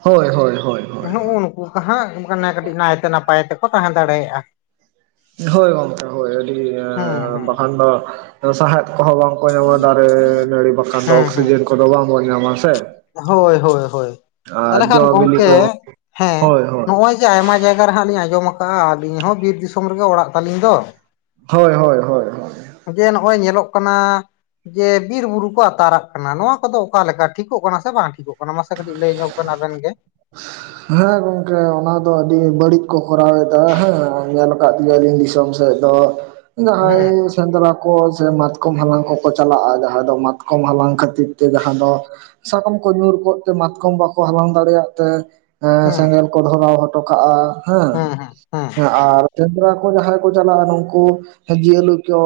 ᱦᱳᱭ ᱦᱳᱭ ᱦᱳᱭ [unintelligible] ᱦᱳᱭ [unintelligible] ᱦᱟᱸᱜ ᱱᱮ ᱠᱟᱹᱴᱤᱡ ᱱᱟᱭᱛᱮ ᱱᱟᱯᱟᱭ ᱛᱮᱠᱚ ᱛᱟᱦᱮᱸ ᱫᱟᱲᱮᱭᱟᱜᱼᱟ ᱾ ᱦᱳᱭ ᱜᱚᱝᱠᱮ ᱦᱳᱭ ᱟᱹᱰᱤ ᱦᱩᱸ [inaudible] ᱦᱩᱸ ᱵᱟᱠᱷᱟᱱ ᱫᱚ ᱥᱟᱦᱮᱫ ᱠᱚᱦᱚᱸ ᱵᱟᱝ ᱾ ᱠᱚ ᱧᱟᱢᱟ ᱫᱟᱨᱮ ᱱᱟᱹᱲᱤ ᱵᱟᱠᱷᱟᱱ ᱫᱚ ᱦᱩᱸ ᱦᱩᱸ ᱚᱠᱥᱤᱡᱮᱱ ᱠᱚᱫᱚ ᱵᱟᱝ ᱵᱚᱱ ᱧᱟᱢᱟ ᱥᱮ ᱾ ᱦᱳᱭ ᱦᱳᱭ ᱦᱳᱭ ᱛᱷᱟᱞᱮ ᱠᱷᱟᱱ ᱵᱤᱞᱤ ᱜᱚᱢᱠᱮ ᱠᱚ ᱦᱮᱸ ᱦᱳᱭ ᱦᱳᱭ ᱱᱚᱜᱼᱚᱭ ᱡᱮ ᱟᱭᱢᱟ ᱡᱟᱭᱜᱟ ᱨᱮ ᱦᱟᱸᱜ ᱞᱤᱧ ᱟᱸᱡᱚᱢ ᱠᱟᱜᱼᱟ ᱟᱹᱞᱤᱧ ᱦᱚᱸ ᱵᱤᱨ ᱫᱤᱥᱚᱢ ᱨᱮᱜᱮ ᱚᱲᱟᱜ ᱛᱟᱹᱞᱤᱧ ᱫᱚ ᱾ ᱦᱳᱭ ᱦᱳᱭ ᱦᱳ ᱾ [inaudible] ᱡᱮ ᱱᱚᱜᱼᱚᱭ ᱧᱮᱞᱚᱜ ᱠᱟᱱᱟ ᱾ ᱡᱮ ᱵᱤᱨ ᱵᱩᱨᱩ ᱠᱚ ᱟᱛᱟᱨᱟᱜ ᱠᱟᱱᱟ ᱱᱚᱣᱟ ᱠᱚᱫᱚ ᱚᱠᱟᱞ ᱞᱮᱠᱟ ᱴᱷᱤᱠ ᱾ ᱴᱷᱤᱠᱚᱜ ᱠᱟᱱᱟ ᱥᱮ ᱵᱟᱝ ᱴᱷᱤᱠᱚᱜ ᱠᱟᱱᱟ ᱢᱟᱥᱮ ᱠᱟᱹᱴᱤᱡ ᱞᱟᱹᱭ ᱧᱚᱜ ᱵᱮᱱ ᱟᱵᱮᱱ ᱜᱮ? [inaudible] ᱦᱮᱸ ᱜᱚᱝᱠᱮ ᱚᱱᱟ ᱫᱚ ᱟᱹᱰᱤ ᱵᱟᱹᱲᱤᱡ ᱠᱚ ᱠᱚᱨᱟᱣ ᱮᱫᱟ ᱦᱮᱸ ᱧᱮᱞ ᱠᱟᱫ ᱜᱮᱭᱟ ᱞᱤᱧ ᱫᱤᱥᱚᱢ ᱾ ᱪᱮᱜ ᱫᱚ ᱦᱮᱸ [unintelligible] ᱥᱮᱸᱫᱽᱨᱟ ᱠᱚ ᱥᱮ ᱢᱟᱛᱠᱚᱢ ᱦᱟᱞᱟᱝ ᱠᱚᱠᱚ ᱪᱟᱞᱟᱜᱼᱟ ᱡᱟᱦᱟᱸᱭ ᱫᱚ ᱢᱟᱛᱠᱚᱢ ᱦᱟᱞᱟᱝ ᱠᱷᱟᱹᱛᱤᱨ ᱛᱮ ᱡᱟᱦᱟᱸ ᱫᱚ ᱾ ᱥᱟᱠᱟᱢ ᱠᱚ ᱧᱩᱨ ᱠᱚᱫ ᱾ ᱡᱮ ᱢᱟᱛᱠᱚᱢ ᱵᱟᱠᱚ ᱦᱟᱞᱟᱝ ᱫᱟᱲᱮᱭᱟᱜ ᱛᱮ ᱮ ᱦᱮᱸ ᱥᱮᱸᱜᱮᱞ ᱠᱚ ᱫᱷᱚᱨᱟᱣ ᱦᱚᱴᱚ ᱠᱟᱜᱼᱟ ᱾ ᱦᱮᱸ ᱦᱮ ᱟᱨ ᱠᱮᱢᱨᱟ ᱠᱚ ᱡᱟᱦᱟᱸ ᱨᱮᱠᱚ ᱪᱟᱞᱟᱜᱼᱟ ᱱᱩᱝᱠᱩ ᱡᱤᱭᱟᱹᱞᱩᱛᱚ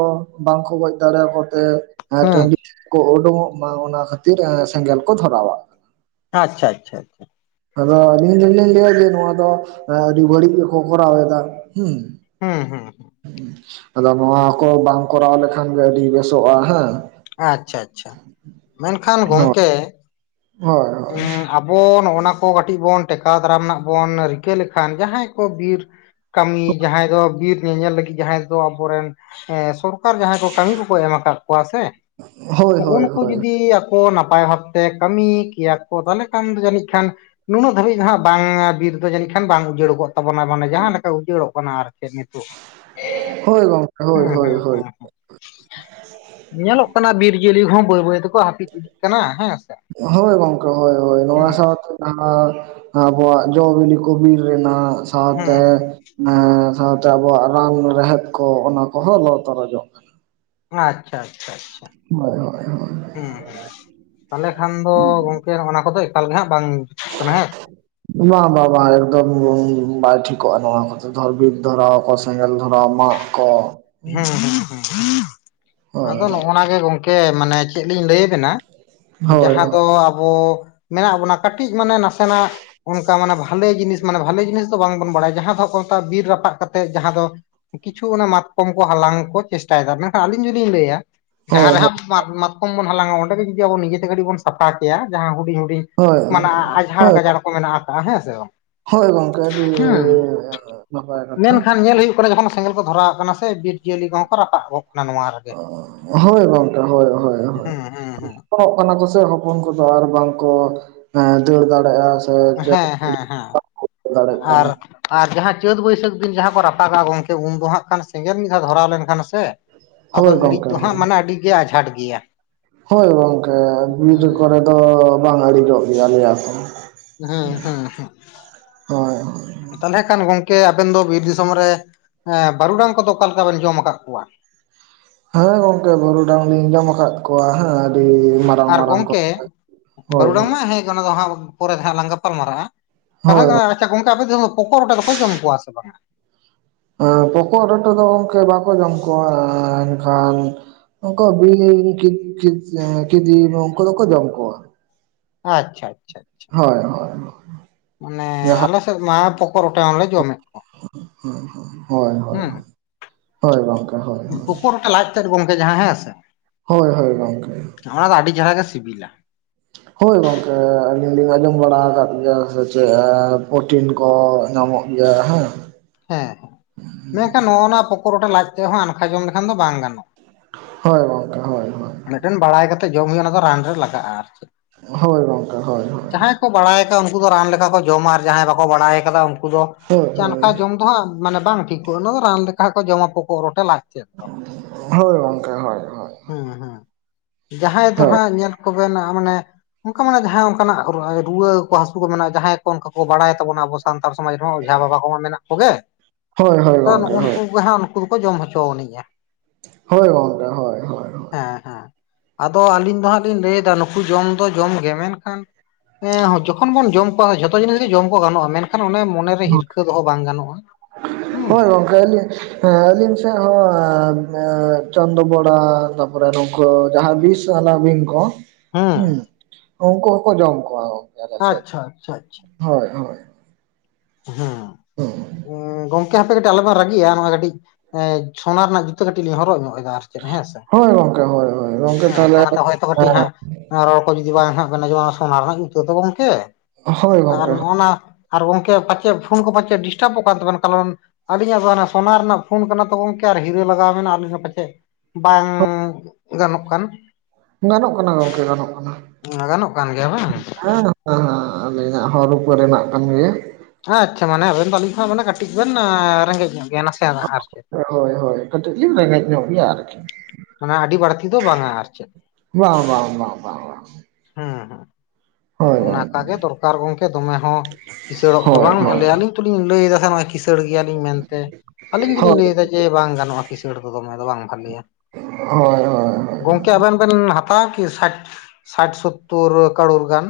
ᱵᱟᱝᱠᱚ ᱜᱚᱡ ᱫᱟᱲᱮ ᱟᱠᱚ ᱛᱮ ᱾ ᱮ ᱦᱮᱸ ᱴᱟᱺᱰᱤ ᱠᱚ ᱩᱰᱚᱝᱚᱜ ᱢᱟ ᱚᱱᱟ ᱠᱷᱟᱹᱛᱤᱨ ᱮᱸ ᱥᱮᱸᱜᱮᱞ ᱠᱚ ᱫᱷᱚᱨᱟᱣᱟ ᱾ ᱟᱪᱪᱷᱟ ᱟᱪᱷᱟ ᱟᱪᱪᱷᱟ ᱾ ᱟᱫᱚ ᱟᱹᱞᱤᱧ ᱫᱚᱞᱤᱤᱧ ᱞᱟᱹᱭᱟ ᱡᱮ ᱱᱚᱣᱟ ᱫᱚ ᱮᱸ ᱟᱹᱰᱤ ᱵᱟᱹᱲᱤᱡ ᱜᱮᱠᱚ ᱠᱚᱨᱟᱣ ᱮᱫᱟ ᱦᱩᱸ ᱾ ᱦᱩᱸ ᱦᱩᱸ ᱾ ᱟᱫᱚ ᱦᱟ ᱠᱚ ᱵᱟᱝ ᱠᱚᱨᱟᱣ ᱞᱮᱠᱷᱟᱱ ᱜᱮ ᱟᱹᱰᱤ ᱵᱮᱥᱚᱜᱼᱟ ᱦᱮᱸ ᱾ ᱟᱪᱪᱷᱟ ᱟᱪᱪᱷᱟ ᱢᱮᱱᱠᱷᱟᱱ ᱜᱚᱝᱠᱮ ᱦᱳᱭ [inaudible] ᱵᱚᱱ ᱱᱚᱜᱼᱱᱟ ᱠᱚ ᱠᱟᱹᱴᱤᱡ ᱵᱚᱱ ᱴᱮᱠᱟᱣ ᱫᱟᱨᱟᱢ ᱱᱟᱜ ᱵᱚᱱ ᱨᱤᱠᱟᱹ ᱞᱮᱠᱷᱟᱱ ᱡᱟᱦᱟᱸᱭ ᱠᱚ ᱵᱤᱨ ᱾ ᱠᱟᱹᱢᱤ ᱡᱟᱦᱟᱸᱭ ᱫᱚ ᱵᱤᱨ ᱧᱮᱧᱮᱞ ᱞᱟᱹᱜᱤᱫ ᱡᱟᱦᱟᱸᱭ ᱫᱚ ᱟᱵᱚᱨᱮᱱ ᱮ ᱥᱚᱨ ᱠᱟᱨ ᱡᱟᱦᱟᱸᱭ ᱠᱚ ᱠᱟᱹᱢᱤ ᱠᱚᱠᱚ ᱮᱢ ᱟᱠᱟᱜ ᱠᱚᱣᱟ ᱥᱮ ᱾ ᱦᱳᱭ ᱦᱳᱭ ᱦᱩᱸᱜᱼᱩᱸ ᱦᱳᱭ ᱱᱩᱠᱩ ᱦᱳᱭ ᱡᱩᱫᱤ ᱟᱠᱚ ᱱᱟᱯᱟᱭ ᱵᱷᱟᱵᱛᱮ ᱠᱟᱹᱢᱤ ᱠᱮᱭᱟ ᱠᱚ ᱛᱷᱟᱞᱮ ᱠᱷᱟᱱ ᱡᱟᱹᱱᱤᱡ ᱠᱷᱟᱱ ᱾ ᱱᱩᱱᱟᱹᱜ ᱫᱷᱟᱹᱵᱤᱡ ᱦᱟᱸᱜ ᱵᱟᱝ ᱵᱤᱨ ᱫᱚ ᱡᱟᱹᱱᱤᱡ ᱠᱷᱟᱱ ᱵᱟᱝ ᱩᱡᱟᱹᱲ ᱠᱚᱜ ᱛᱟᱵᱚᱱᱟ ᱢᱟᱱᱮ ᱡᱟᱦᱟᱸ ᱞᱮᱠᱟ ᱩᱡᱟᱹᱲᱚᱜ ᱠᱟᱱᱟ ᱟᱨ ᱾ [inaudible] ᱦᱳᱭ ᱜᱚᱝᱠᱮ ᱦᱳᱭ ᱦᱩᱸ ᱦᱳᱭ ᱦᱩᱸ ᱦᱳᱭ ᱾ [inaudible] ᱧᱮᱞᱚᱜ ᱠᱟᱱᱟ ᱵᱤᱨ ᱡᱤᱭᱟᱹᱞᱤ ᱦᱚᱸ ᱵᱟᱹᱭ ᱵᱟᱹᱭ ᱦᱟᱹᱯᱤᱫ ᱤᱫᱤᱜ ᱠᱟᱱᱟ ᱦᱮᱸ ᱥᱮ ᱦᱳᱭ ᱜᱚᱝᱠᱮ ᱦᱳᱭ ᱦᱳᱭ ᱱᱚᱣᱟ ᱦᱩᱸ ᱥᱟᱶᱛᱮ ᱾ ᱟᱨ ᱟᱵᱚᱣᱟᱜ ᱡᱚᱼᱵᱤᱱᱤ ᱠᱚ ᱵᱤᱨ ᱨᱮᱱᱟᱜ ᱦᱩᱸ ᱥᱟᱶᱛᱮ ᱾ ᱮ ᱥᱟᱶᱛᱮ ᱟᱵᱚᱣᱟᱜ ᱨᱟᱱ ᱨᱮᱦᱮᱫ ᱠᱚ ᱚᱱᱟ ᱠᱚᱦᱚᱸ ᱞᱚ ᱛᱚᱨᱚᱡᱚᱜ ᱠᱟᱱᱟ ᱟᱪᱪᱷᱟ ᱟᱪᱪᱷᱟ ᱟᱪᱪᱷᱟ ᱦᱳᱭ ᱦᱳᱭ ᱦᱳᱭ ᱦᱩᱸ ᱩᱸ ᱛᱟᱞᱦᱮ ᱠᱷᱟᱱ ᱫᱚ ᱜᱚᱝᱠᱮ ᱚᱱᱟ ᱠᱚᱫᱚ ᱮᱠᱟᱞ ᱜᱮ ᱦᱟᱸᱜ ᱵᱟᱝ ᱡᱩᱛᱩ ᱠᱟᱱᱟ ᱦᱮᱸ [inaudible] ᱵᱟᱝ ᱵᱟᱝ ᱵᱟᱝ ᱮᱠᱫᱚᱢ ᱵᱟᱭ ᱴᱷᱤᱠᱚᱜᱼᱟ ᱱᱚᱣᱟ ᱠᱚᱛᱮ ᱫᱷᱚᱨ ᱵᱷᱤᱛ ᱫᱷᱚᱨᱟᱣ ᱟᱠᱚ ᱥᱮᱸᱜᱮᱞ ᱫᱷᱚᱨᱟᱣ ᱢᱟ ᱠᱚ ᱦᱩᱸ ᱦᱩᱸ [inaudible] ᱦᱳᱭ ᱟᱫᱚ ᱱᱚᱜᱼᱱᱟ ᱜᱮ ᱜᱚᱝᱠᱮ᱾ ᱠᱮ ᱢᱟᱱᱮ ᱪᱮᱜ ᱞᱤᱧ ᱞᱟᱹᱭ ᱟᱵᱮᱱᱟ ᱦᱳᱭ ᱦᱳᱭ ᱡᱟᱦᱟᱸ ᱫᱚ ᱟᱵᱚ ᱢᱮᱱᱟᱜ ᱵᱚᱱᱟ ᱠᱟᱹᱴᱤᱡ ᱢᱟᱱᱮ ᱱᱟᱥᱮᱱᱟᱜ ᱚᱝᱠᱟ ᱢᱟᱱᱮ ᱵᱷᱟᱞᱮ ᱡᱤᱱᱤᱥ ᱢᱟᱱᱮ ᱵᱷᱟᱞᱮ ᱡᱤᱱᱤᱥ ᱫᱚ ᱵᱟᱝᱵᱚᱱ ᱵᱟᱲᱟᱭᱟ ᱡᱟᱦᱟᱸ ᱫᱚ ᱢᱮ ᱵᱤᱨ ᱨᱟᱯᱟᱜ ᱠᱟᱛᱮᱜ ᱡᱟᱦᱟᱸ ᱫᱚ, ᱠᱤᱪᱷᱩ ᱚᱱᱟ ᱢᱟᱛ ᱠᱚᱢ ᱠᱚ ᱦᱟᱞᱟᱝ ᱠᱚ ᱪᱮᱥᱴᱟᱭᱫᱟ ᱢᱮᱱᱠᱷᱟᱱ ᱟᱹᱞᱤᱧ ᱡᱩᱫᱤᱧ ᱞᱟᱹᱭᱟ ᱡᱟᱦᱟᱸ ᱨᱮ ᱦᱳᱭ ᱦᱟᱸᱜ ᱢᱟᱛ-ᱢᱟᱛᱠᱚᱢ ᱵᱚᱱ ᱦᱟᱞᱟᱝ ᱚᱸᱰᱮ ᱜᱮ ᱡᱩᱫᱤ ᱟᱵᱚ ᱱᱤᱡᱮᱛᱮ ᱜᱟᱹᱴᱤᱡ ᱵᱚᱱ ᱥᱟᱯᱷᱟ ᱠᱮᱭᱟ ᱡᱟᱦᱟᱸ ᱦᱩᱰᱤᱧ-ᱦᱩᱰᱤᱧ ᱦᱳᱭ ᱢᱟᱱᱮ ᱟᱡᱷᱟᱲ ᱦᱳᱭ ᱜᱟᱡᱟᱲ ᱠᱚ ᱢᱮᱱᱟᱜ ᱟᱠᱟᱜᱼᱟ ᱦᱮᱸ ᱥᱮ ᱵᱟᱝ ᱦᱳᱭ ᱜᱚᱝᱠᱮ ᱟᱹᱰᱤ ᱾ ᱦᱩᱸ, ᱱᱟᱯᱟᱭ ᱠᱟᱛᱷᱟ ᱢᱮᱱᱠᱷᱟᱱ ᱧᱮᱞ ᱦᱳᱭᱳᱜ ᱠᱟᱱᱟ ᱡᱚᱠᱷᱚᱱ ᱥᱮᱸᱜᱮᱞ ᱠᱚ ᱫᱷᱚᱨᱟᱣ ᱠᱟᱱᱟ ᱥᱮ ᱵᱤᱨ ᱡᱤᱭᱟᱹᱞᱤ ᱠᱚᱦᱚᱸ ᱠᱚ ᱨᱟᱯᱟᱜ ᱜᱚᱜ ᱠᱟᱱᱟ ᱱᱚᱣᱟ ᱨᱮᱜᱮ ᱦᱳᱭ ᱜᱚᱝᱠᱮ ᱦᱳᱭ ᱦᱳᱭ ᱦᱳᱭ᱾ ᱦᱩᱸ ᱦᱩᱸ ᱦᱩᱸ ᱯᱚᱱᱚᱜ ᱠᱟᱱᱟ ᱠᱚ ᱮᱥ ᱦᱚᱯᱚᱱ ᱠᱚᱫᱚ ᱟᱨ ᱵᱟᱝ ᱠᱚ, ᱮᱸ ᱫᱟᱹᱲ ᱫᱟᱲᱮᱜᱼᱟ᱾ ᱦᱮᱸ ᱦᱮᱸ ᱦᱮᱸ ᱫᱟᱲᱮᱜ ᱟᱨ ᱠᱟᱱᱟ ᱟᱨ ᱡᱟᱦᱟᱸ ᱪᱟᱹᱛ ᱵᱟᱹᱭᱥᱟᱹᱠ ᱫᱤᱱ ᱡᱟᱦᱟᱸ ᱠᱚ ᱨᱟᱯᱟᱜᱟ ᱜᱚᱝᱠᱮ ᱩᱱ ᱫᱚ ᱦᱟᱜ ᱠᱷᱟᱱ ᱥᱮᱸᱜᱮᱞ ᱢᱤᱫ ᱫᱷᱟᱣ ᱫᱷᱚᱨᱟᱣ ᱞᱮᱱᱠᱷᱟᱱ ᱥᱮ, ᱟᱫᱚ ᱦᱳᱭ ᱤᱬᱤᱡ ᱜᱚᱝᱠᱮ ᱫᱚ ᱦᱟᱸᱜ ᱦᱳᱭ ᱢᱟᱱᱮ ᱟᱹᱰᱤ ᱜᱮ ᱟᱡᱷᱟᱴ ᱜᱮᱭᱟ᱾ ᱦᱳᱭ ᱜᱚᱝᱠᱮ, ᱵᱤᱨ ᱦᱩᱸ ᱠᱚᱨᱮ ᱫᱚ ᱵᱟᱝ ᱟ. ᱲᱤ ᱡᱚᱜ ᱯᱮᱭᱟ ᱞᱮᱭᱟ ᱠᱚ ᱦᱩᱸ ᱦᱳᱭ ᱦᱳ ᱛᱟᱞᱦᱮ ᱠᱷᱟᱱ ᱜᱚᱝᱠᱮ ᱟᱵᱮᱱ ᱫᱚ ᱵᱤᱨ ᱫᱤᱥᱚᱢ ᱨᱮ, ᱮᱸ ᱵᱟᱹᱨᱩᱰᱟᱝ ᱠᱚᱫᱚ ᱚᱠᱟᱞᱮᱠᱟ ᱵᱮᱱ ᱡᱚᱢ ᱠᱟᱜ ᱠᱚᱣᱟ? ᱦᱮᱸ ᱜᱚᱝᱠᱮ ᱵᱟᱹᱨᱩᱰᱟᱝ ᱞᱤᱧ ᱡᱚᱢ ᱟᱠᱟᱫ ᱠᱚᱣᱟ ᱦᱮᱸ ᱟᱹᱰᱤ ᱢᱟᱨᱟᱝ ᱟᱨ ᱢᱟᱨᱟᱝ ᱠᱚ ᱜᱚᱝᱠᱮ ᱦᱳᱭ ᱵᱟᱹᱨᱩᱰᱟᱝ ᱦᱳᱭ ᱢᱟ ᱦᱮᱸ ᱜᱮ ᱚᱱᱟ ᱫᱚ ᱦᱟᱸᱜ ᱯᱚᱨᱮ ᱫᱚ ᱦᱟᱸᱜ ᱞᱟᱝ ᱜᱟᱯᱟᱞᱢᱟᱨᱟᱜᱼᱟ ᱾ ᱠᱟᱛᱷᱟ ᱦᱳᱭ ᱠᱟᱱᱟ ᱟᱪᱪᱷᱟ ᱜᱚᱝᱠᱮ ᱟᱯᱮ ᱥᱮᱜ ᱫᱚ ᱯᱚᱠᱚᱜ ᱨᱚᱴᱮ ᱵᱟᱠᱚ ᱡᱚᱢ ᱠᱚᱣᱟ ᱥᱮ ᱵᱟᱝ ᱦᱟᱸᱜ? ᱟᱹ ᱯᱚᱠᱚᱜ ᱨᱚᱴᱮ ᱫᱚ ᱜᱚᱝᱠᱮ ᱵᱟᱠᱚ ᱡᱚᱢ ᱠᱚᱣᱟ ᱮᱱᱠᱷᱟᱱ ᱩᱝᱠᱩ ᱵᱤᱧ ᱠᱤᱫ-ᱠᱤᱫ-ᱠᱤᱫᱤᱧ ᱩᱝᱠᱩ ᱫᱚᱠᱚ ᱡᱚᱢ ᱠᱚᱣᱟ ᱾ ᱟᱪᱪᱷᱟ ᱟᱪᱪᱷᱟ ᱟᱪᱪᱷᱟ᱾ ᱦᱳᱭ ᱦᱳᱭ᱾ ᱢᱟᱱᱮ ᱡᱟᱦᱟᱸ ᱟᱞᱮ ᱥᱮᱜ ᱢᱟ ᱯᱚᱠᱚᱜ ᱨᱚᱴᱮ ᱦᱚᱸ ᱞᱮ ᱡᱚᱢᱮᱜ [inaudible] ᱦᱳᱭ ᱦᱳᱭ ᱦᱳᱭ ᱦᱳᱭ ᱜᱚᱝᱠᱮ ᱦᱳᱭ᱾ ᱪᱮᱛ ᱜᱚᱝᱠᱮ ᱡᱟᱦᱟᱸ ᱦᱮᱸ ᱥᱮ? ᱦᱳᱭ ᱦᱳᱭ ᱜᱚᱝᱠᱮ ᱾ ᱚᱱᱟ ᱫᱚ ᱟᱹᱰᱤ ᱪᱮᱦᱨᱟ ᱜᱮ ᱥᱤᱵᱤᱞᱟ ᱾ ᱦᱳᱭ ᱜᱚᱝᱠᱮ ᱟᱹᱞᱤᱧ ᱞᱤᱧ ᱟᱸᱡᱚᱢ ᱵᱟᱲᱟ ᱟᱠᱟᱫ ᱜᱮᱭᱟ ᱥᱮ ᱪᱮᱫ ᱯᱨᱚᱴᱤᱱ ᱠᱚ ᱧᱟᱢᱚᱜ ᱤᱭᱟ ᱦᱮᱸ ᱾ ᱦᱮᱸ ᱦᱮᱸ ᱢᱮᱱᱠᱷᱟᱱ ᱱᱚᱜᱼᱱᱟ ᱯᱚᱠᱚᱜ ᱨᱚᱴᱮ ᱞᱟᱡ ᱛᱮ ᱦᱚᱸ ᱟᱱᱠᱷᱟ ᱡᱚᱢ ᱞᱮᱠᱷᱟᱱ ᱫᱚ ᱵᱟᱝ ᱜᱟᱱᱚᱜᱼᱟ ᱾ ᱦᱳᱭ ᱜᱚᱝᱠᱮ ᱦᱳ ᱢᱮᱫᱴᱮᱱ ᱵᱟᱲᱟᱭ ᱠᱟᱛᱮᱜ ᱡᱚᱢ ᱦᱳᱭᱳᱜᱼᱟ ᱚᱱᱟ ᱫᱚ ᱨᱟᱱ ᱨᱮ ᱞᱟᱜᱟᱜᱼᱟ ᱟᱨ ᱪᱮᱜ᱾ ᱦᱳᱭ ᱜᱚᱝᱠᱮ ᱦᱳᱭ ᱦᱳᱭ᱾ ᱡᱟᱦᱟᱸᱭ ᱠᱚ ᱵᱟᱲᱟᱭ ᱟᱠᱟᱫᱟ ᱩᱝᱠᱩ ᱫᱚ ᱨᱟᱱ ᱞᱮᱠᱟ ᱠᱚ ᱡᱚᱢᱟ ᱟᱨ ᱡᱟᱦᱟᱸᱭ ᱵᱟᱠᱚ ᱵᱟᱲᱟᱭ ᱟᱠᱟᱫᱟ ᱩᱝᱠᱩ ᱫᱚ, ᱦᱳᱭ ᱦᱳᱭ ᱪᱟᱱᱠᱷᱟ ᱡᱚᱢ ᱫᱚ ᱦᱟᱸᱜ ᱢᱟᱱᱮ ᱵᱟᱝ ᱴᱷᱤᱠᱚᱜᱼᱟ, ᱚᱱᱟ ᱫᱚ ᱨᱟᱱ ᱞᱮᱠᱟ ᱠᱚ ᱡᱚᱢᱟ ᱯᱚᱠᱚᱜ ᱨᱚᱴᱮ ᱞᱟᱡ ᱛᱮᱫ ᱾ ᱦᱳᱭ ᱜᱚᱝᱠᱮ ᱦᱳᱭ᱾ ᱦᱳᱭ ᱦᱩᱸ ᱦᱩᱸ ᱡᱟᱦᱟᱸᱭ ᱦᱳᱭ ᱫᱚᱦᱟᱸᱜ ᱧᱮᱞ ᱠᱚᱵᱮᱱ ᱢᱟᱱᱮ ᱚᱝᱠᱟ ᱢᱟᱱᱟᱜ ᱡᱟᱦᱟᱸᱭ ᱚᱝᱠᱟᱱᱟᱜ ᱨᱩᱣᱟᱹ ᱠᱚ ᱦᱟᱹᱥᱩ ᱠᱚ ᱢᱮᱱᱟᱜᱼᱟ ᱡᱟᱦᱟᱸᱭ ᱠᱚ ᱚᱱᱠᱟ ᱠᱚ ᱵᱟᱲᱟᱭ ᱛᱟᱵᱚᱱᱟ ᱟᱵᱚ ᱥᱟᱱᱛᱟᱲ ᱥᱚᱢᱟᱡᱽ ᱨᱮ ᱦᱚᱸ ᱳᱡᱷᱟ ᱵᱟᱵᱟ ᱠᱚᱢᱟ ᱢᱮᱱᱟᱜ ᱠᱚᱜᱮ ᱾ ᱦᱳᱭ ᱦᱳᱭ ᱛᱚ ᱜᱚᱝᱠᱮ ᱱᱚᱜᱼᱚ ᱦᱳᱭ ᱱᱩᱠᱩ ᱜᱮ ᱦᱟᱸᱜ ᱩᱱᱠᱩ ᱫᱚᱠᱚ ᱡᱚᱢ ᱦᱚᱪᱚ ᱟᱹᱱᱤᱡᱼᱟ ᱾ ᱦᱳᱭ ᱜᱚᱝᱠᱮ᱾ ᱦᱳᱭ ᱦᱳᱭ ᱦᱳᱭ ᱦᱮᱸ ᱦᱮᱸ᱾ ᱟᱫᱚ ᱟᱹᱞᱤᱧ ᱫᱚ ᱦᱟᱸᱜ ᱞᱤᱧ ᱞᱟᱹᱭᱫᱟ ᱱᱩᱠᱩ ᱡᱚᱢ ᱫᱚ ᱡᱚᱢ ᱜᱮ ᱢᱮᱱᱠᱷᱟᱱ ᱦᱮᱸ ᱡᱚᱠᱷᱚᱱ ᱵᱚᱱ ᱡᱚᱢ ᱠᱚᱣᱟ ᱡᱚ ᱛᱚ ᱡᱤᱱᱤᱥ ᱜᱮ ᱡᱚᱢ ᱠᱚ ᱜᱟᱱᱚᱜᱼᱟ, ᱢᱮᱱᱠᱷᱟᱱ ᱚᱱᱮ ᱢᱚᱱᱮᱨᱮ ᱦᱤᱨᱠᱷᱟᱹ ᱫᱚᱦᱚ ᱵᱟᱝ ᱜᱟᱱᱚᱜᱼᱟ ᱾ ᱦᱳᱭ ᱜᱚᱝᱠᱮ ᱟ. ᱞᱤᱧ ᱦᱮᱸ ᱟᱹᱞᱤᱧ ᱥᱮᱫ ᱦᱚᱸ ᱪᱚᱱᱫᱚ ᱵᱚᱲᱟ ᱛᱟᱯᱚᱨᱮ ᱱᱚ ᱫᱚ ᱡᱟᱦᱟᱸ ᱵᱤᱥ ᱟᱞᱟ ᱵᱤᱧ ᱠᱚ ᱦᱩᱸ ᱩᱱᱠᱩ ᱦᱚᱸᱠᱚ ᱡᱚᱢ ᱠᱚᱣᱟ ᱜᱚᱝᱠᱮ ᱟᱞᱮ ᱥᱮᱫ ᱟᱪᱪᱷᱟ ᱟᱪᱪᱷᱟ ᱦᱳᱭ ᱦᱳᱭ᱾ ᱦᱩᱸ᱾ ᱦᱩᱸ᱾ ᱜᱚᱝᱠᱮ ᱦᱟᱯᱮ ᱠᱟᱹᱴᱤᱡ ᱟᱞᱚ ᱵᱮᱱ ᱨᱟᱹᱜᱤᱜᱼᱟ ᱱᱚᱣᱟ ᱠᱟᱹᱴᱤᱡ ᱮᱸ ᱥᱳᱱᱟ ᱨᱮᱱᱟᱜ ᱡᱩᱛᱟᱹ ᱠᱟᱹᱴᱤᱡ ᱞᱤᱧ ᱦᱚᱨᱚᱜ ᱧᱚᱜ ᱮᱫᱟ ᱟᱨᱠᱤ ᱾ ᱦᱮᱸ ᱥᱮ ᱦᱳᱭ ᱜᱚᱝᱠᱮ ᱦᱳᱭ ᱦᱳᱭ ᱜᱚᱝᱠᱮ ᱦᱮᱸ ᱛᱟᱦᱚᱞᱮ ᱚᱱᱟᱛᱮ ᱠᱟᱹᱴᱤᱡ ᱦᱟᱸᱜ ᱨᱚᱲ ᱠᱚ ᱡᱩᱫᱤ ᱵᱟᱝ ᱦᱟᱸᱜ ᱵᱮᱱ ᱟᱸᱡᱚᱢᱟ ᱚᱱᱟ ᱥᱚᱱᱟ ᱨᱮᱱᱟᱜ ᱛᱮᱫᱚ ᱜᱚᱝᱠᱮ ᱦᱳᱭ ᱟᱨ ᱜᱚᱝᱠᱮ ᱱᱚᱜᱼᱱᱟ ᱟᱨ ᱜᱚᱝ ᱯᱟᱪᱮᱫ ᱯᱷᱚᱱ ᱠᱚ ᱯᱟᱪᱮᱫ ᱰᱤᱥᱴᱟᱵᱚᱜ ᱠᱟᱱ ᱛᱟᱵᱮᱱ ᱠᱟᱨᱚᱱ ᱟᱹᱞᱤᱧᱟᱜ ᱫᱚ ᱥᱳᱱᱟ ᱨᱮᱱᱟᱜ ᱯᱷᱳᱱ ᱠᱟᱱᱟ ᱛᱚ ᱜᱚᱢᱠᱮ ᱟᱨ ᱦᱤᱨᱟᱹ ᱞᱟᱜᱟᱣ ᱢᱮᱱᱟᱜ ᱟᱹᱞᱤᱧ ᱦᱚᱸ ᱯᱟᱪᱮᱫ ᱾ ᱵᱟᱝ ᱜᱟᱱᱚᱜ ᱠᱟᱱ ᱜᱟᱱᱚᱜ ᱠᱟᱱᱟ ᱜᱚᱝᱠᱮ ᱜᱟᱱᱚᱜ ᱠᱟᱱᱟ᱾ ᱜᱟᱱᱚᱜ ᱠᱟᱱ ᱜᱮᱭᱟ ᱵᱟᱝ? ᱦᱟ ᱟᱹᱞᱤᱧᱟᱜ ᱦᱚ ᱨᱩᱯᱟ. ᱨᱮᱱᱟᱜ ᱠᱟᱱ ᱜᱮᱭᱟ᱾ ᱟᱪᱪᱷᱟ ᱢᱟᱱᱮ ᱟᱵᱮᱱ ᱫᱚ ᱟᱹᱞᱤᱧ ᱠᱷᱚᱱ ᱢᱟᱱᱮ ᱠᱟᱹᱴᱤᱡ ᱵᱮᱱ ᱨᱮᱸᱜᱮᱡ ᱧᱚᱜ ᱜᱮᱭᱟ ᱱᱟᱥᱮᱱᱟᱜ ᱱᱟᱜ ᱟᱨᱠᱤ᱾ ᱦᱳᱭ ᱦᱳᱭ ᱠᱟᱹᱴᱤᱡ ᱞᱤᱧ ᱨᱮᱸᱜᱮᱡ ᱧᱚᱜ ᱜᱮᱭᱟ ᱟᱨᱠᱤ᱾ ᱢᱟᱱᱮ ᱟᱹᱰᱤ ᱵᱟᱹᱲᱛᱤ ᱫᱚ ᱵᱟᱝᱟ ᱟᱨ ᱪᱮᱫ᱾ ᱵᱟᱝ ᱵᱟᱝ ᱾ ᱦᱩᱸ ᱦᱩᱸ ᱾ ᱚᱱᱟ-ᱠᱟ ᱜᱚᱝᱠᱮ ᱜᱮ ᱫᱚᱨᱠᱟᱨ ᱜᱚᱝᱠᱮ ᱫᱚᱢᱮ ᱦᱚᱸ ᱠᱤᱥᱟᱹᱲᱚᱜ ᱫᱚ ᱦᱳᱭ ᱵᱟᱝ ᱦᱳᱭ ᱵᱷᱟᱞᱮᱭᱟ ᱟᱹᱞᱤᱧ ᱛᱩᱞᱤᱧ ᱞᱟᱹᱭ ᱫᱟ ᱦᱮᱸ ᱱᱚᱜᱼᱚᱭ ᱠᱤᱥᱟᱹᱲ ᱜᱮᱭᱟᱞᱤᱧ ᱢᱮᱱᱛᱮ ᱟᱹᱞᱤᱧ ᱜᱤᱞᱤᱧ ᱦᱳᱭ ᱞᱟᱹᱭᱫᱟ ᱡᱮ ᱵᱟᱝ ᱜᱟᱱᱚᱜᱼᱟ ᱠᱤᱥᱟᱹᱲ ᱫᱚ ᱫᱚᱢᱮ ᱫᱚ ᱵᱟᱝ ᱵᱷᱟᱞᱮᱭᱟ ᱦᱳᱭ ᱦᱳᱭ ᱜᱚᱝᱠᱮ ᱟᱵᱮᱱ ᱵᱮᱱ ᱦᱟ ᱦᱟᱛᱟᱣᱟᱠᱤ ᱥᱟᱴ ᱥᱟᱴ ᱥᱚᱛᱛᱚᱨ ᱠᱟᱨᱳᱨ ᱜᱟᱱ?